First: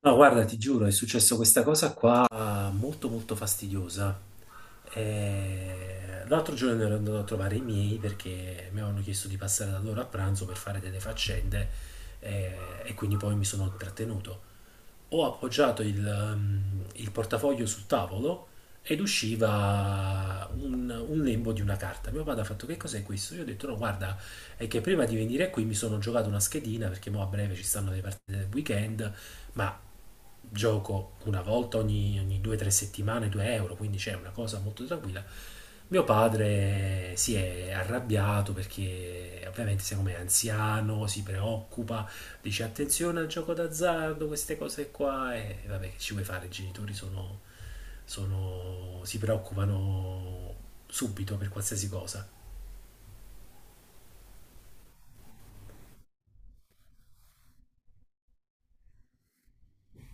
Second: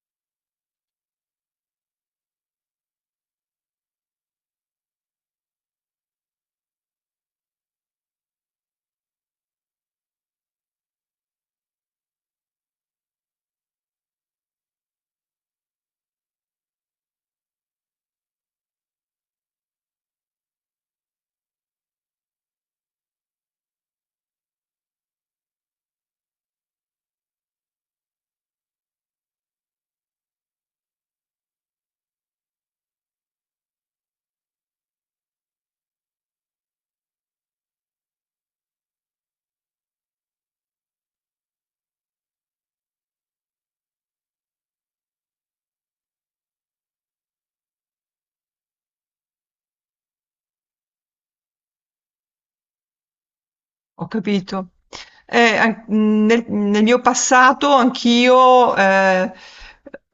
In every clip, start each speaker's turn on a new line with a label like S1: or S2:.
S1: No, guarda, ti giuro, è successo questa cosa qua molto molto fastidiosa. L'altro giorno ero andato a trovare i miei perché mi avevano chiesto di passare da loro a pranzo per fare delle faccende, eh, e quindi poi mi sono trattenuto. Ho appoggiato il portafoglio sul tavolo ed usciva un lembo di una carta. Mio padre ha fatto: che cos'è questo? Io ho detto no, guarda, è che prima di venire qui mi sono giocato una schedina perché mo a breve ci stanno le partite del weekend. Ma gioco una volta ogni due o tre settimane 2 euro, quindi c'è una cosa molto tranquilla. Mio padre si è arrabbiato perché ovviamente siccome è anziano, si preoccupa, dice attenzione al gioco d'azzardo, queste cose qua. E vabbè, che ci vuoi fare, i genitori si preoccupano subito per qualsiasi cosa.
S2: Ho capito. Eh, an- nel mio passato anch'io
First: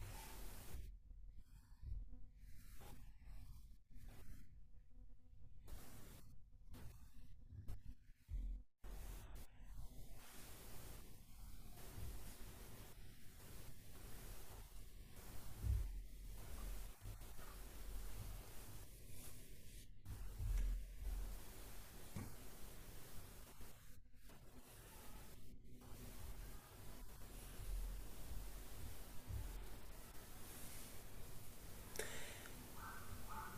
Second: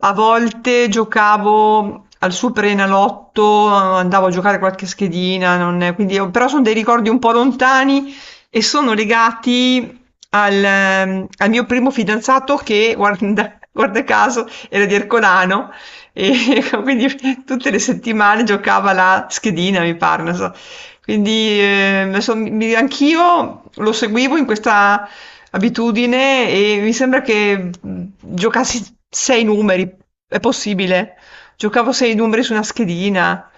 S2: a volte giocavo al Superenalotto, andavo a giocare qualche schedina, quindi però sono dei ricordi un po' lontani e sono legati al mio primo fidanzato che, guarda, guarda caso, era di Ercolano e quindi tutte le settimane giocava la schedina, mi pare, non so. Quindi anch'io lo seguivo in questa abitudine e mi sembra che giocassi sei numeri, è possibile. Giocavo sei numeri su una schedina.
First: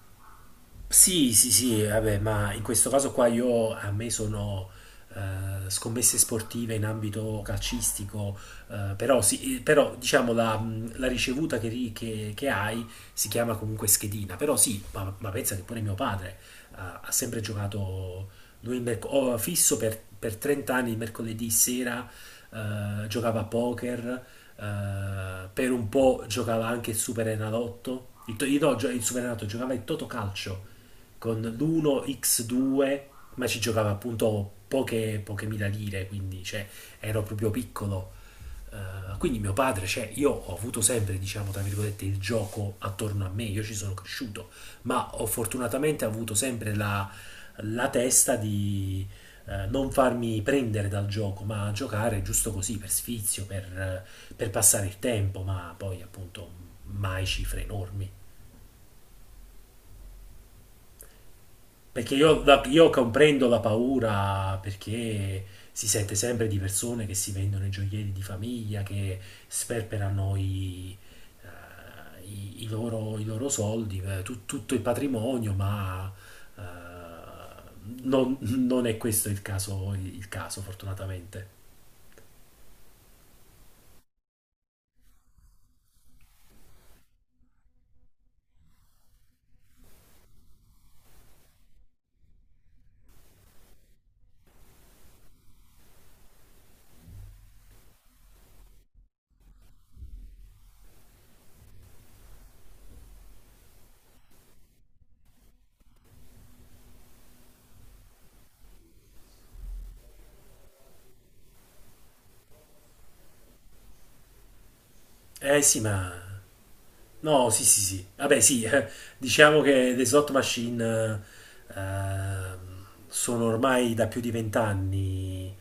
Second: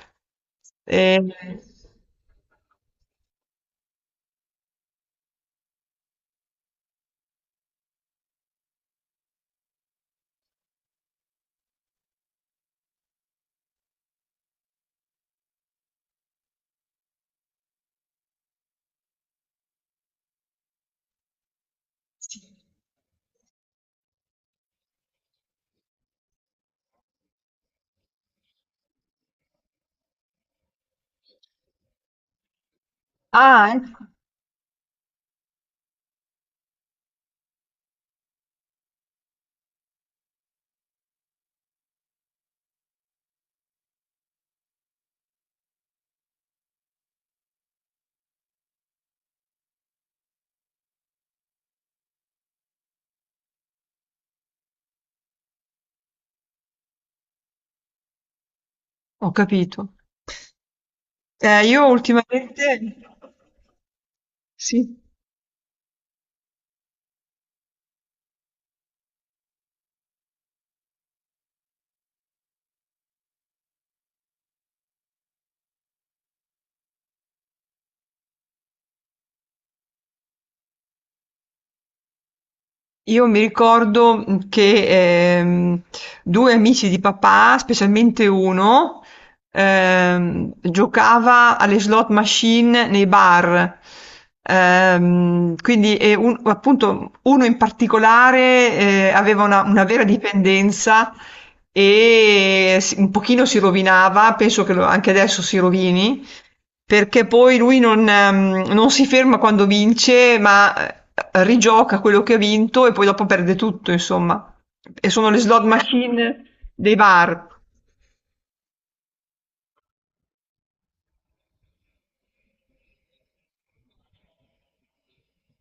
S2: e-
S1: Sì, sì, sì, vabbè, ma in questo caso qua io a me sono, scommesse sportive in ambito calcistico, però sì, però, diciamo la, la ricevuta che hai si chiama comunque schedina, però sì, ma pensa che pure mio padre ha sempre giocato, lui oh, fisso per 30 anni il mercoledì sera, giocava a poker, per un po' giocava anche il Superenalotto, il, to- no, gio- il Superenalotto giocava il Totocalcio con l'1x2, ma ci
S2: Ah,
S1: giocava
S2: ecco,
S1: appunto poche mila lire, quindi cioè, ero proprio piccolo. Quindi mio padre, cioè, io ho avuto sempre, diciamo, tra virgolette, il gioco attorno a me, io ci sono cresciuto, ma ho fortunatamente avuto sempre la testa di non farmi prendere dal gioco, ma giocare giusto così, per sfizio, per passare il tempo, ma poi appunto mai cifre enormi.
S2: ho capito. Io
S1: Perché io, io
S2: ultimamente.
S1: comprendo la paura
S2: Sì.
S1: perché si sente sempre di persone che si vendono i gioielli di famiglia, che sperperano i loro soldi, tutto il patrimonio, ma eh, non è questo il caso, fortunatamente.
S2: Io mi ricordo che due amici di papà, specialmente uno, giocava alle slot machine nei bar. Quindi, appunto, uno in particolare aveva una vera dipendenza e un pochino si rovinava, penso che anche adesso si rovini. Perché poi lui non si ferma quando vince, ma, rigioca quello che ha vinto e poi dopo perde tutto insomma. E sono le slot
S1: Eh sì, ma
S2: machine dei bar.
S1: no, sì, sì, sì. Vabbè, sì, diciamo che le slot machine sono ormai da più di vent'anni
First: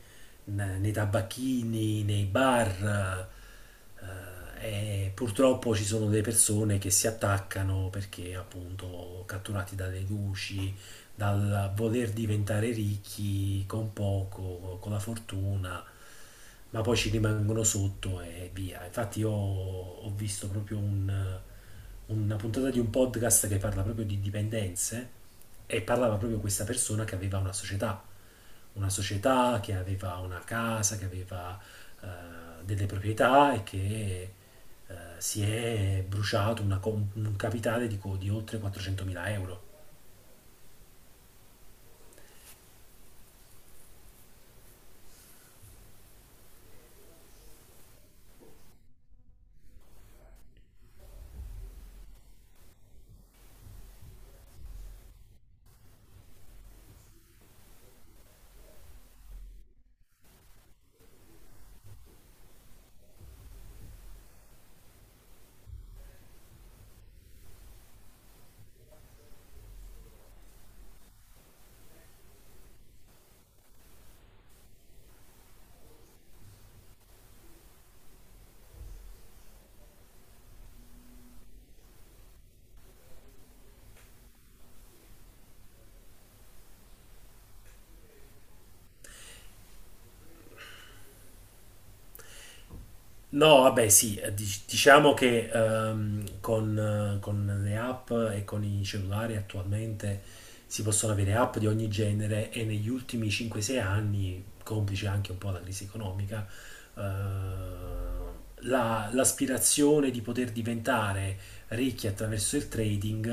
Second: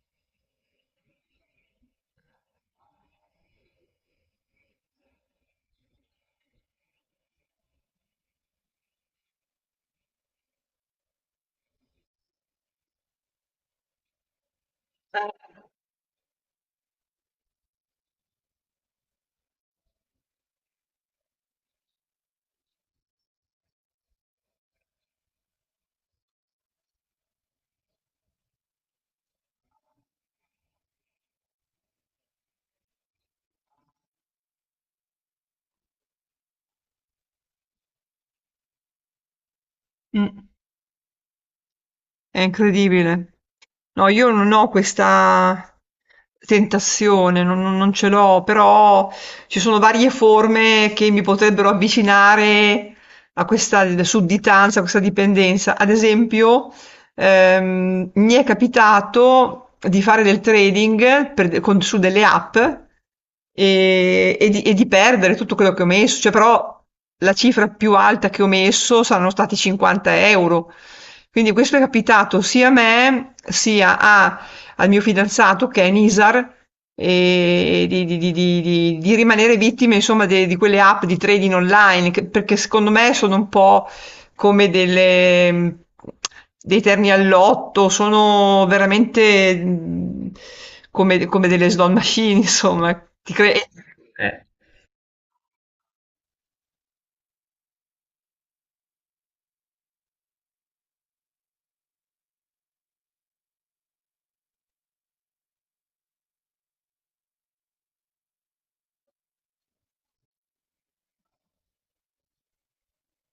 S1: nei tabacchini, nei bar, e purtroppo ci sono delle persone che si attaccano perché appunto catturati dalle luci, dal voler diventare ricchi con poco, con la fortuna, ma poi ci rimangono sotto e via. Infatti io ho visto proprio una puntata di un podcast che parla proprio di dipendenze e parlava proprio questa persona che aveva una società che aveva una casa, che aveva eh, delle proprietà e che si è bruciato un capitale di oltre 400.000 euro.
S2: Mh, è incredibile. No, io non ho questa tentazione, non ce l'ho, però ci sono varie forme che mi potrebbero avvicinare a questa d sudditanza, a questa dipendenza. Ad esempio, mi è capitato di fare del trading su delle app e di perdere tutto quello che ho messo, cioè, però la cifra più alta che ho messo saranno stati 50 euro. Quindi questo è capitato sia a me sia al mio fidanzato che è Nisar e di rimanere vittime, insomma, di quelle app di trading online, perché secondo me sono un po' come dei terni all'otto, sono veramente come delle slot machine, insomma. Ti
S1: No,
S2: cre-
S1: vabbè, sì, diciamo che con le app e con i cellulari attualmente si possono avere app di ogni genere e negli ultimi 5-6 anni, complice anche un po' la crisi economica, eh, l'aspirazione di poter diventare ricchi attraverso il trading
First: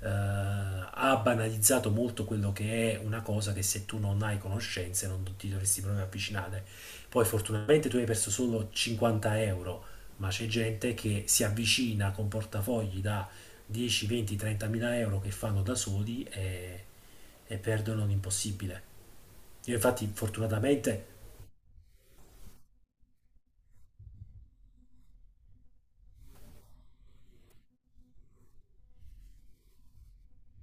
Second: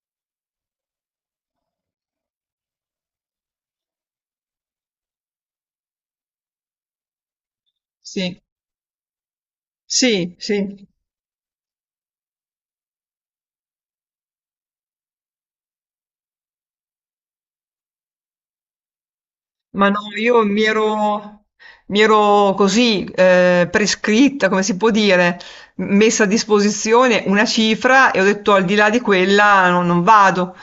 S1: ha banalizzato molto quello che è una cosa che se tu non hai conoscenze non ti dovresti proprio avvicinare. Poi fortunatamente tu hai perso
S2: sì,
S1: solo 50 euro, ma
S2: sì,
S1: c'è
S2: sì.
S1: gente che si avvicina con portafogli da 10, 20, 30 mila euro che fanno da soli e perdono l'impossibile. Io
S2: Ma no,
S1: infatti
S2: io mi
S1: fortunatamente
S2: ero, mi ero così prescritta, come si può dire, messa a disposizione una cifra e ho detto al di là di quella non vado.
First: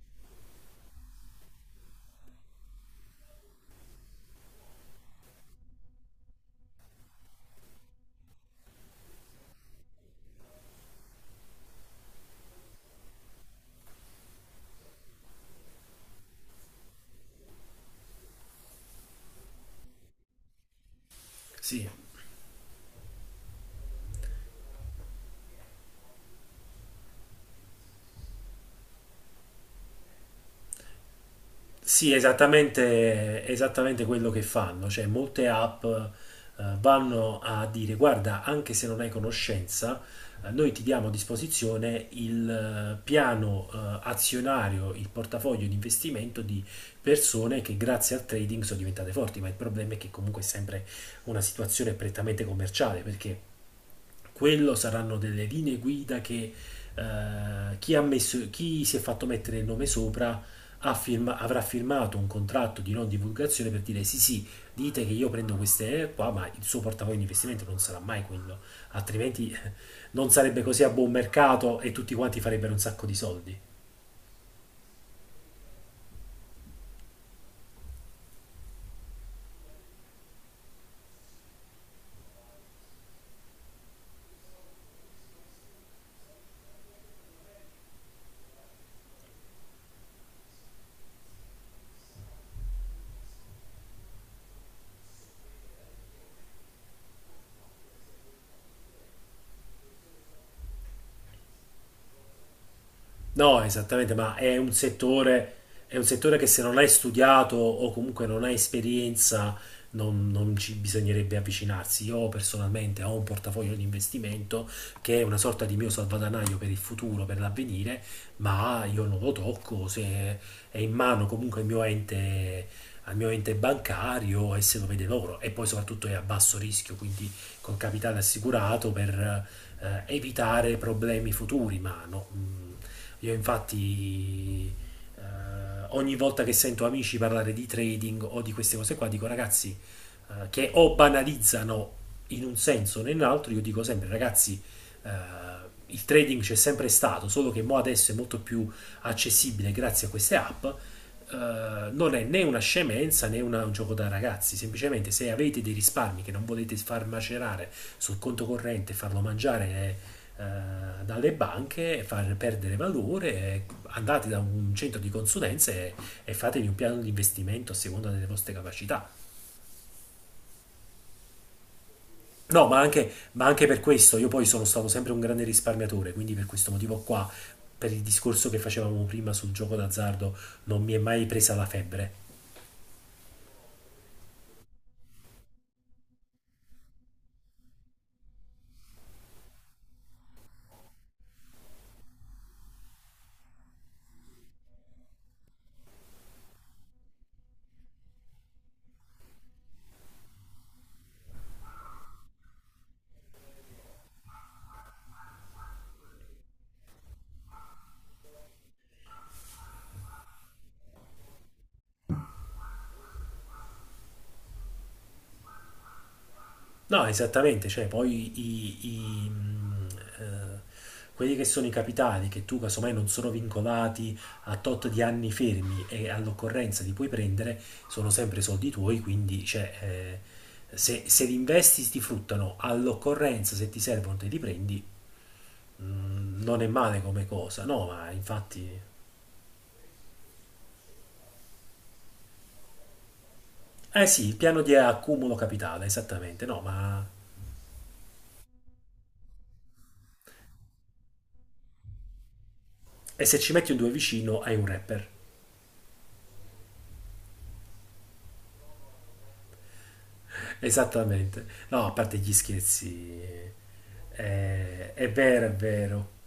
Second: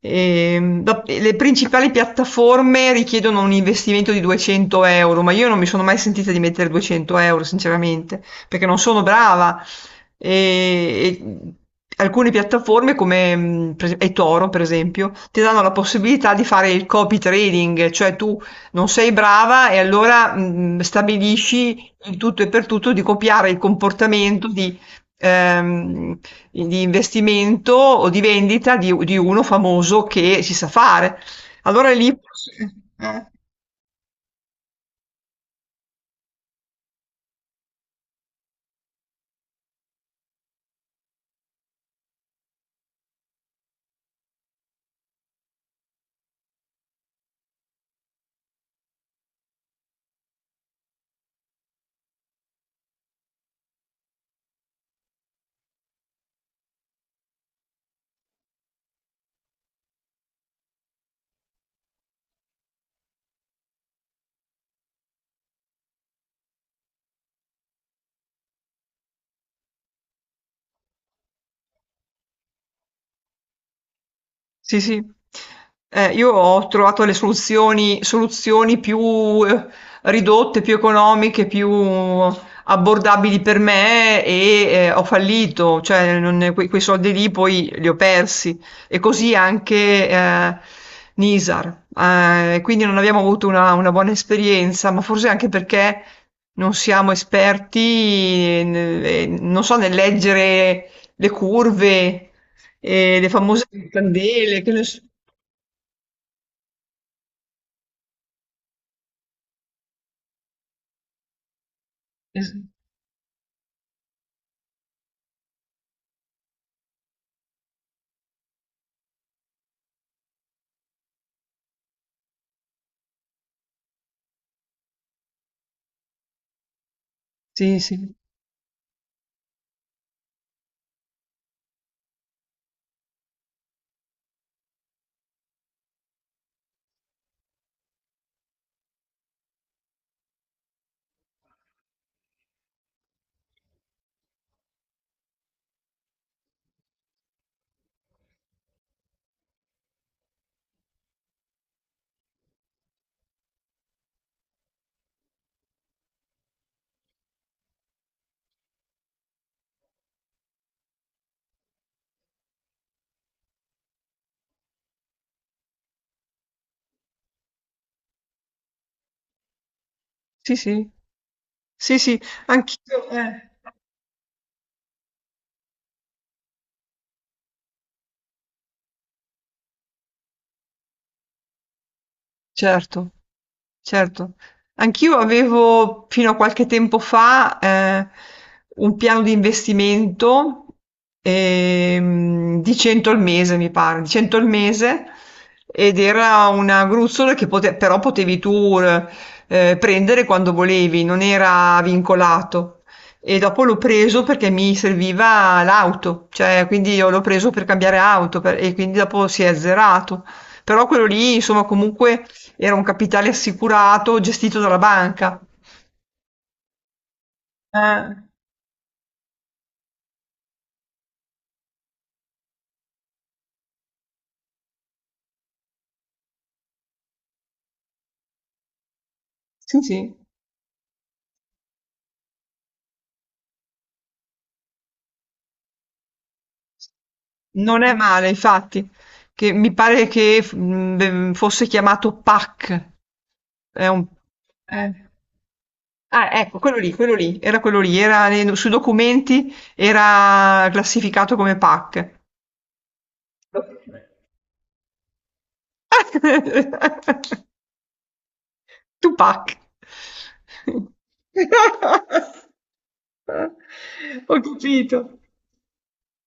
S2: Le principali piattaforme richiedono un investimento di 200 euro, ma io non mi sono mai sentita di mettere 200 euro, sinceramente, perché non sono brava. E alcune piattaforme come eToro, per esempio, ti danno la possibilità di fare il copy trading, cioè tu non sei brava e allora
S1: sì.
S2: stabilisci in tutto e per tutto di copiare il comportamento ehm, di investimento o di vendita di uno famoso che si sa fare. Allora lì.
S1: Sì,
S2: Eh.
S1: esattamente, esattamente quello che fanno, cioè molte app vanno a dire guarda, anche se non hai conoscenza, noi ti diamo a disposizione il piano azionario, il portafoglio di investimento di persone che grazie al trading sono diventate forti, ma il problema è che comunque è sempre una situazione prettamente commerciale, perché quello saranno delle linee guida che eh, chi ha messo, chi si è fatto mettere il nome sopra avrà firmato un contratto di non divulgazione per dire sì sì, dite che io prendo queste qua, ma il suo portafoglio di investimento non sarà mai quello, altrimenti non sarebbe così a buon mercato e tutti quanti farebbero un sacco di soldi.
S2: Sì, sì. Io ho trovato le soluzioni più eh, ridotte, più economiche, più abbordabili per me e ho fallito, cioè quei soldi lì poi li ho persi. E così anche Nisar. Quindi non abbiamo avuto una buona esperienza, ma forse anche perché non siamo esperti, non so, nel leggere le curve e le
S1: No,
S2: famose
S1: esattamente, ma
S2: candele, che ne so.
S1: è un settore che se non hai studiato o comunque non hai esperienza, non ci bisognerebbe avvicinarsi. Io personalmente ho un portafoglio di investimento che è una sorta di mio salvadanaio per il futuro, per l'avvenire, ma io non lo tocco, se è in mano comunque al mio ente bancario e se lo vede loro. E poi soprattutto è a basso rischio, quindi col
S2: Sì, sì,
S1: capitale assicurato per evitare problemi futuri, ma no. Io infatti, eh, ogni volta che sento amici parlare di trading o di queste cose qua, dico ragazzi, che o banalizzano in un senso o nell'altro, io dico sempre ragazzi, eh, il trading c'è sempre stato, solo che mo adesso è molto più accessibile grazie a queste app. Non è né una scemenza né una- un gioco da ragazzi, semplicemente se avete dei risparmi che non volete far macerare sul conto corrente e farlo mangiare dalle banche e far perdere valore, andate da un centro di consulenze e fatevi un piano di investimento a seconda delle vostre capacità.
S2: sì, sì, sì, sì,
S1: No,
S2: anch'io,
S1: ma anche per questo, io poi sono stato sempre un grande risparmiatore, quindi per questo motivo qua, per il discorso che facevamo prima sul gioco d'azzardo, non mi è mai presa la febbre.
S2: certo. Certo. Anch'io avevo fino a qualche tempo fa un piano di investimento di 100 al mese, mi pare, di 100 al mese ed era una gruzzola che però potevi tu prendere quando volevi, non era vincolato. E dopo l'ho preso perché mi serviva l'auto, cioè quindi io l'ho preso per cambiare auto e quindi dopo si è azzerato. Però quello lì, insomma, comunque era un capitale assicurato gestito dalla banca.
S1: No, esattamente, cioè
S2: Eh,
S1: poi mh, eh, quelli che sono i capitali che tu casomai non sono vincolati a tot di anni fermi e all'occorrenza li puoi prendere, sono sempre soldi tuoi, quindi
S2: sì, sì,
S1: cioè, se li investi ti fruttano all'occorrenza, se ti servono te li prendi, non è male come cosa,
S2: non
S1: no,
S2: è
S1: ma
S2: male,
S1: infatti...
S2: infatti, che mi pare che fosse chiamato PAC. È un.
S1: Eh sì, il piano di
S2: eh.
S1: accumulo capitale,
S2: Ah,
S1: esattamente,
S2: ecco,
S1: no, ma...
S2: quello lì, era sui documenti era classificato come PAC.
S1: E se ci metti un due vicino hai un rapper.
S2: Tupac.
S1: Esattamente. No, a parte gli scherzi,
S2: Ho
S1: è
S2: capito.
S1: vero, è vero.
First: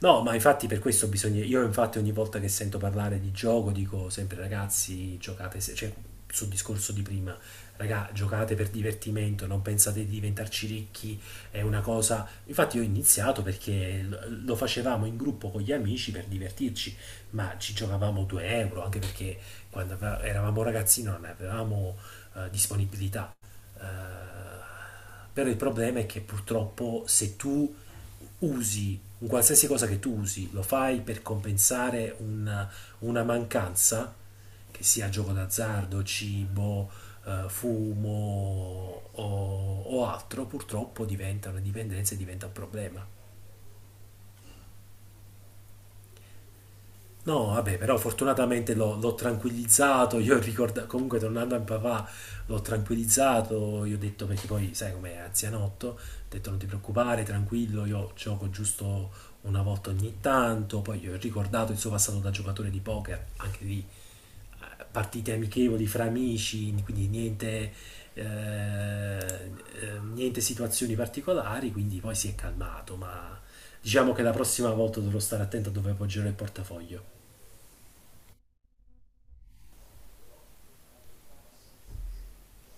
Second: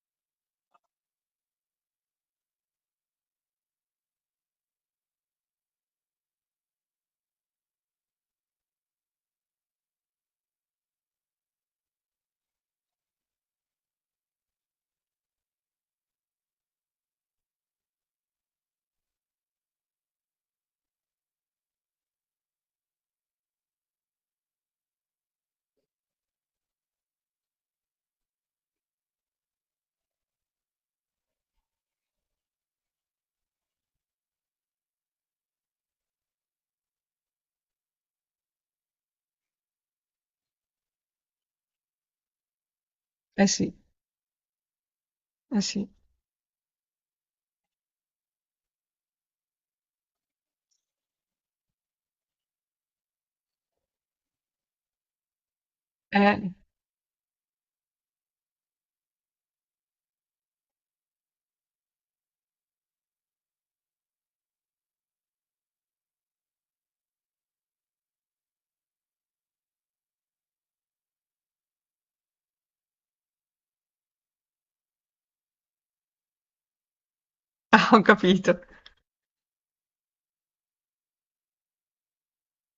S1: No, ma infatti per questo bisogna... Io infatti ogni volta che sento parlare di gioco dico sempre ragazzi, giocate, se... cioè sul discorso di prima, raga, giocate per divertimento, non pensate di diventarci ricchi, è una cosa... Infatti io ho iniziato perché lo facevamo in gruppo con gli amici per divertirci, ma ci giocavamo 2 euro, anche perché eravamo ragazzini non avevamo disponibilità. Però il problema è che purtroppo se tu usi un qualsiasi cosa che tu usi, lo fai per compensare una mancanza, che sia gioco d'azzardo, cibo, fumo o altro, purtroppo diventa una dipendenza e diventa un problema.
S2: Eh sì, eh sì.
S1: No, vabbè, però fortunatamente l'ho tranquillizzato, io ricordo, comunque tornando a papà l'ho tranquillizzato, io ho detto perché poi sai com'è, anzianotto, ho detto
S2: Eh.
S1: non ti preoccupare, tranquillo, io gioco giusto una volta ogni tanto, poi gli ho ricordato il suo passato da giocatore di poker, anche lì partite amichevoli fra amici, quindi niente, niente situazioni particolari, quindi poi si è calmato, ma diciamo che la prossima volta dovrò stare attento a dove appoggerò il portafoglio.
S2: Ah, ho capito.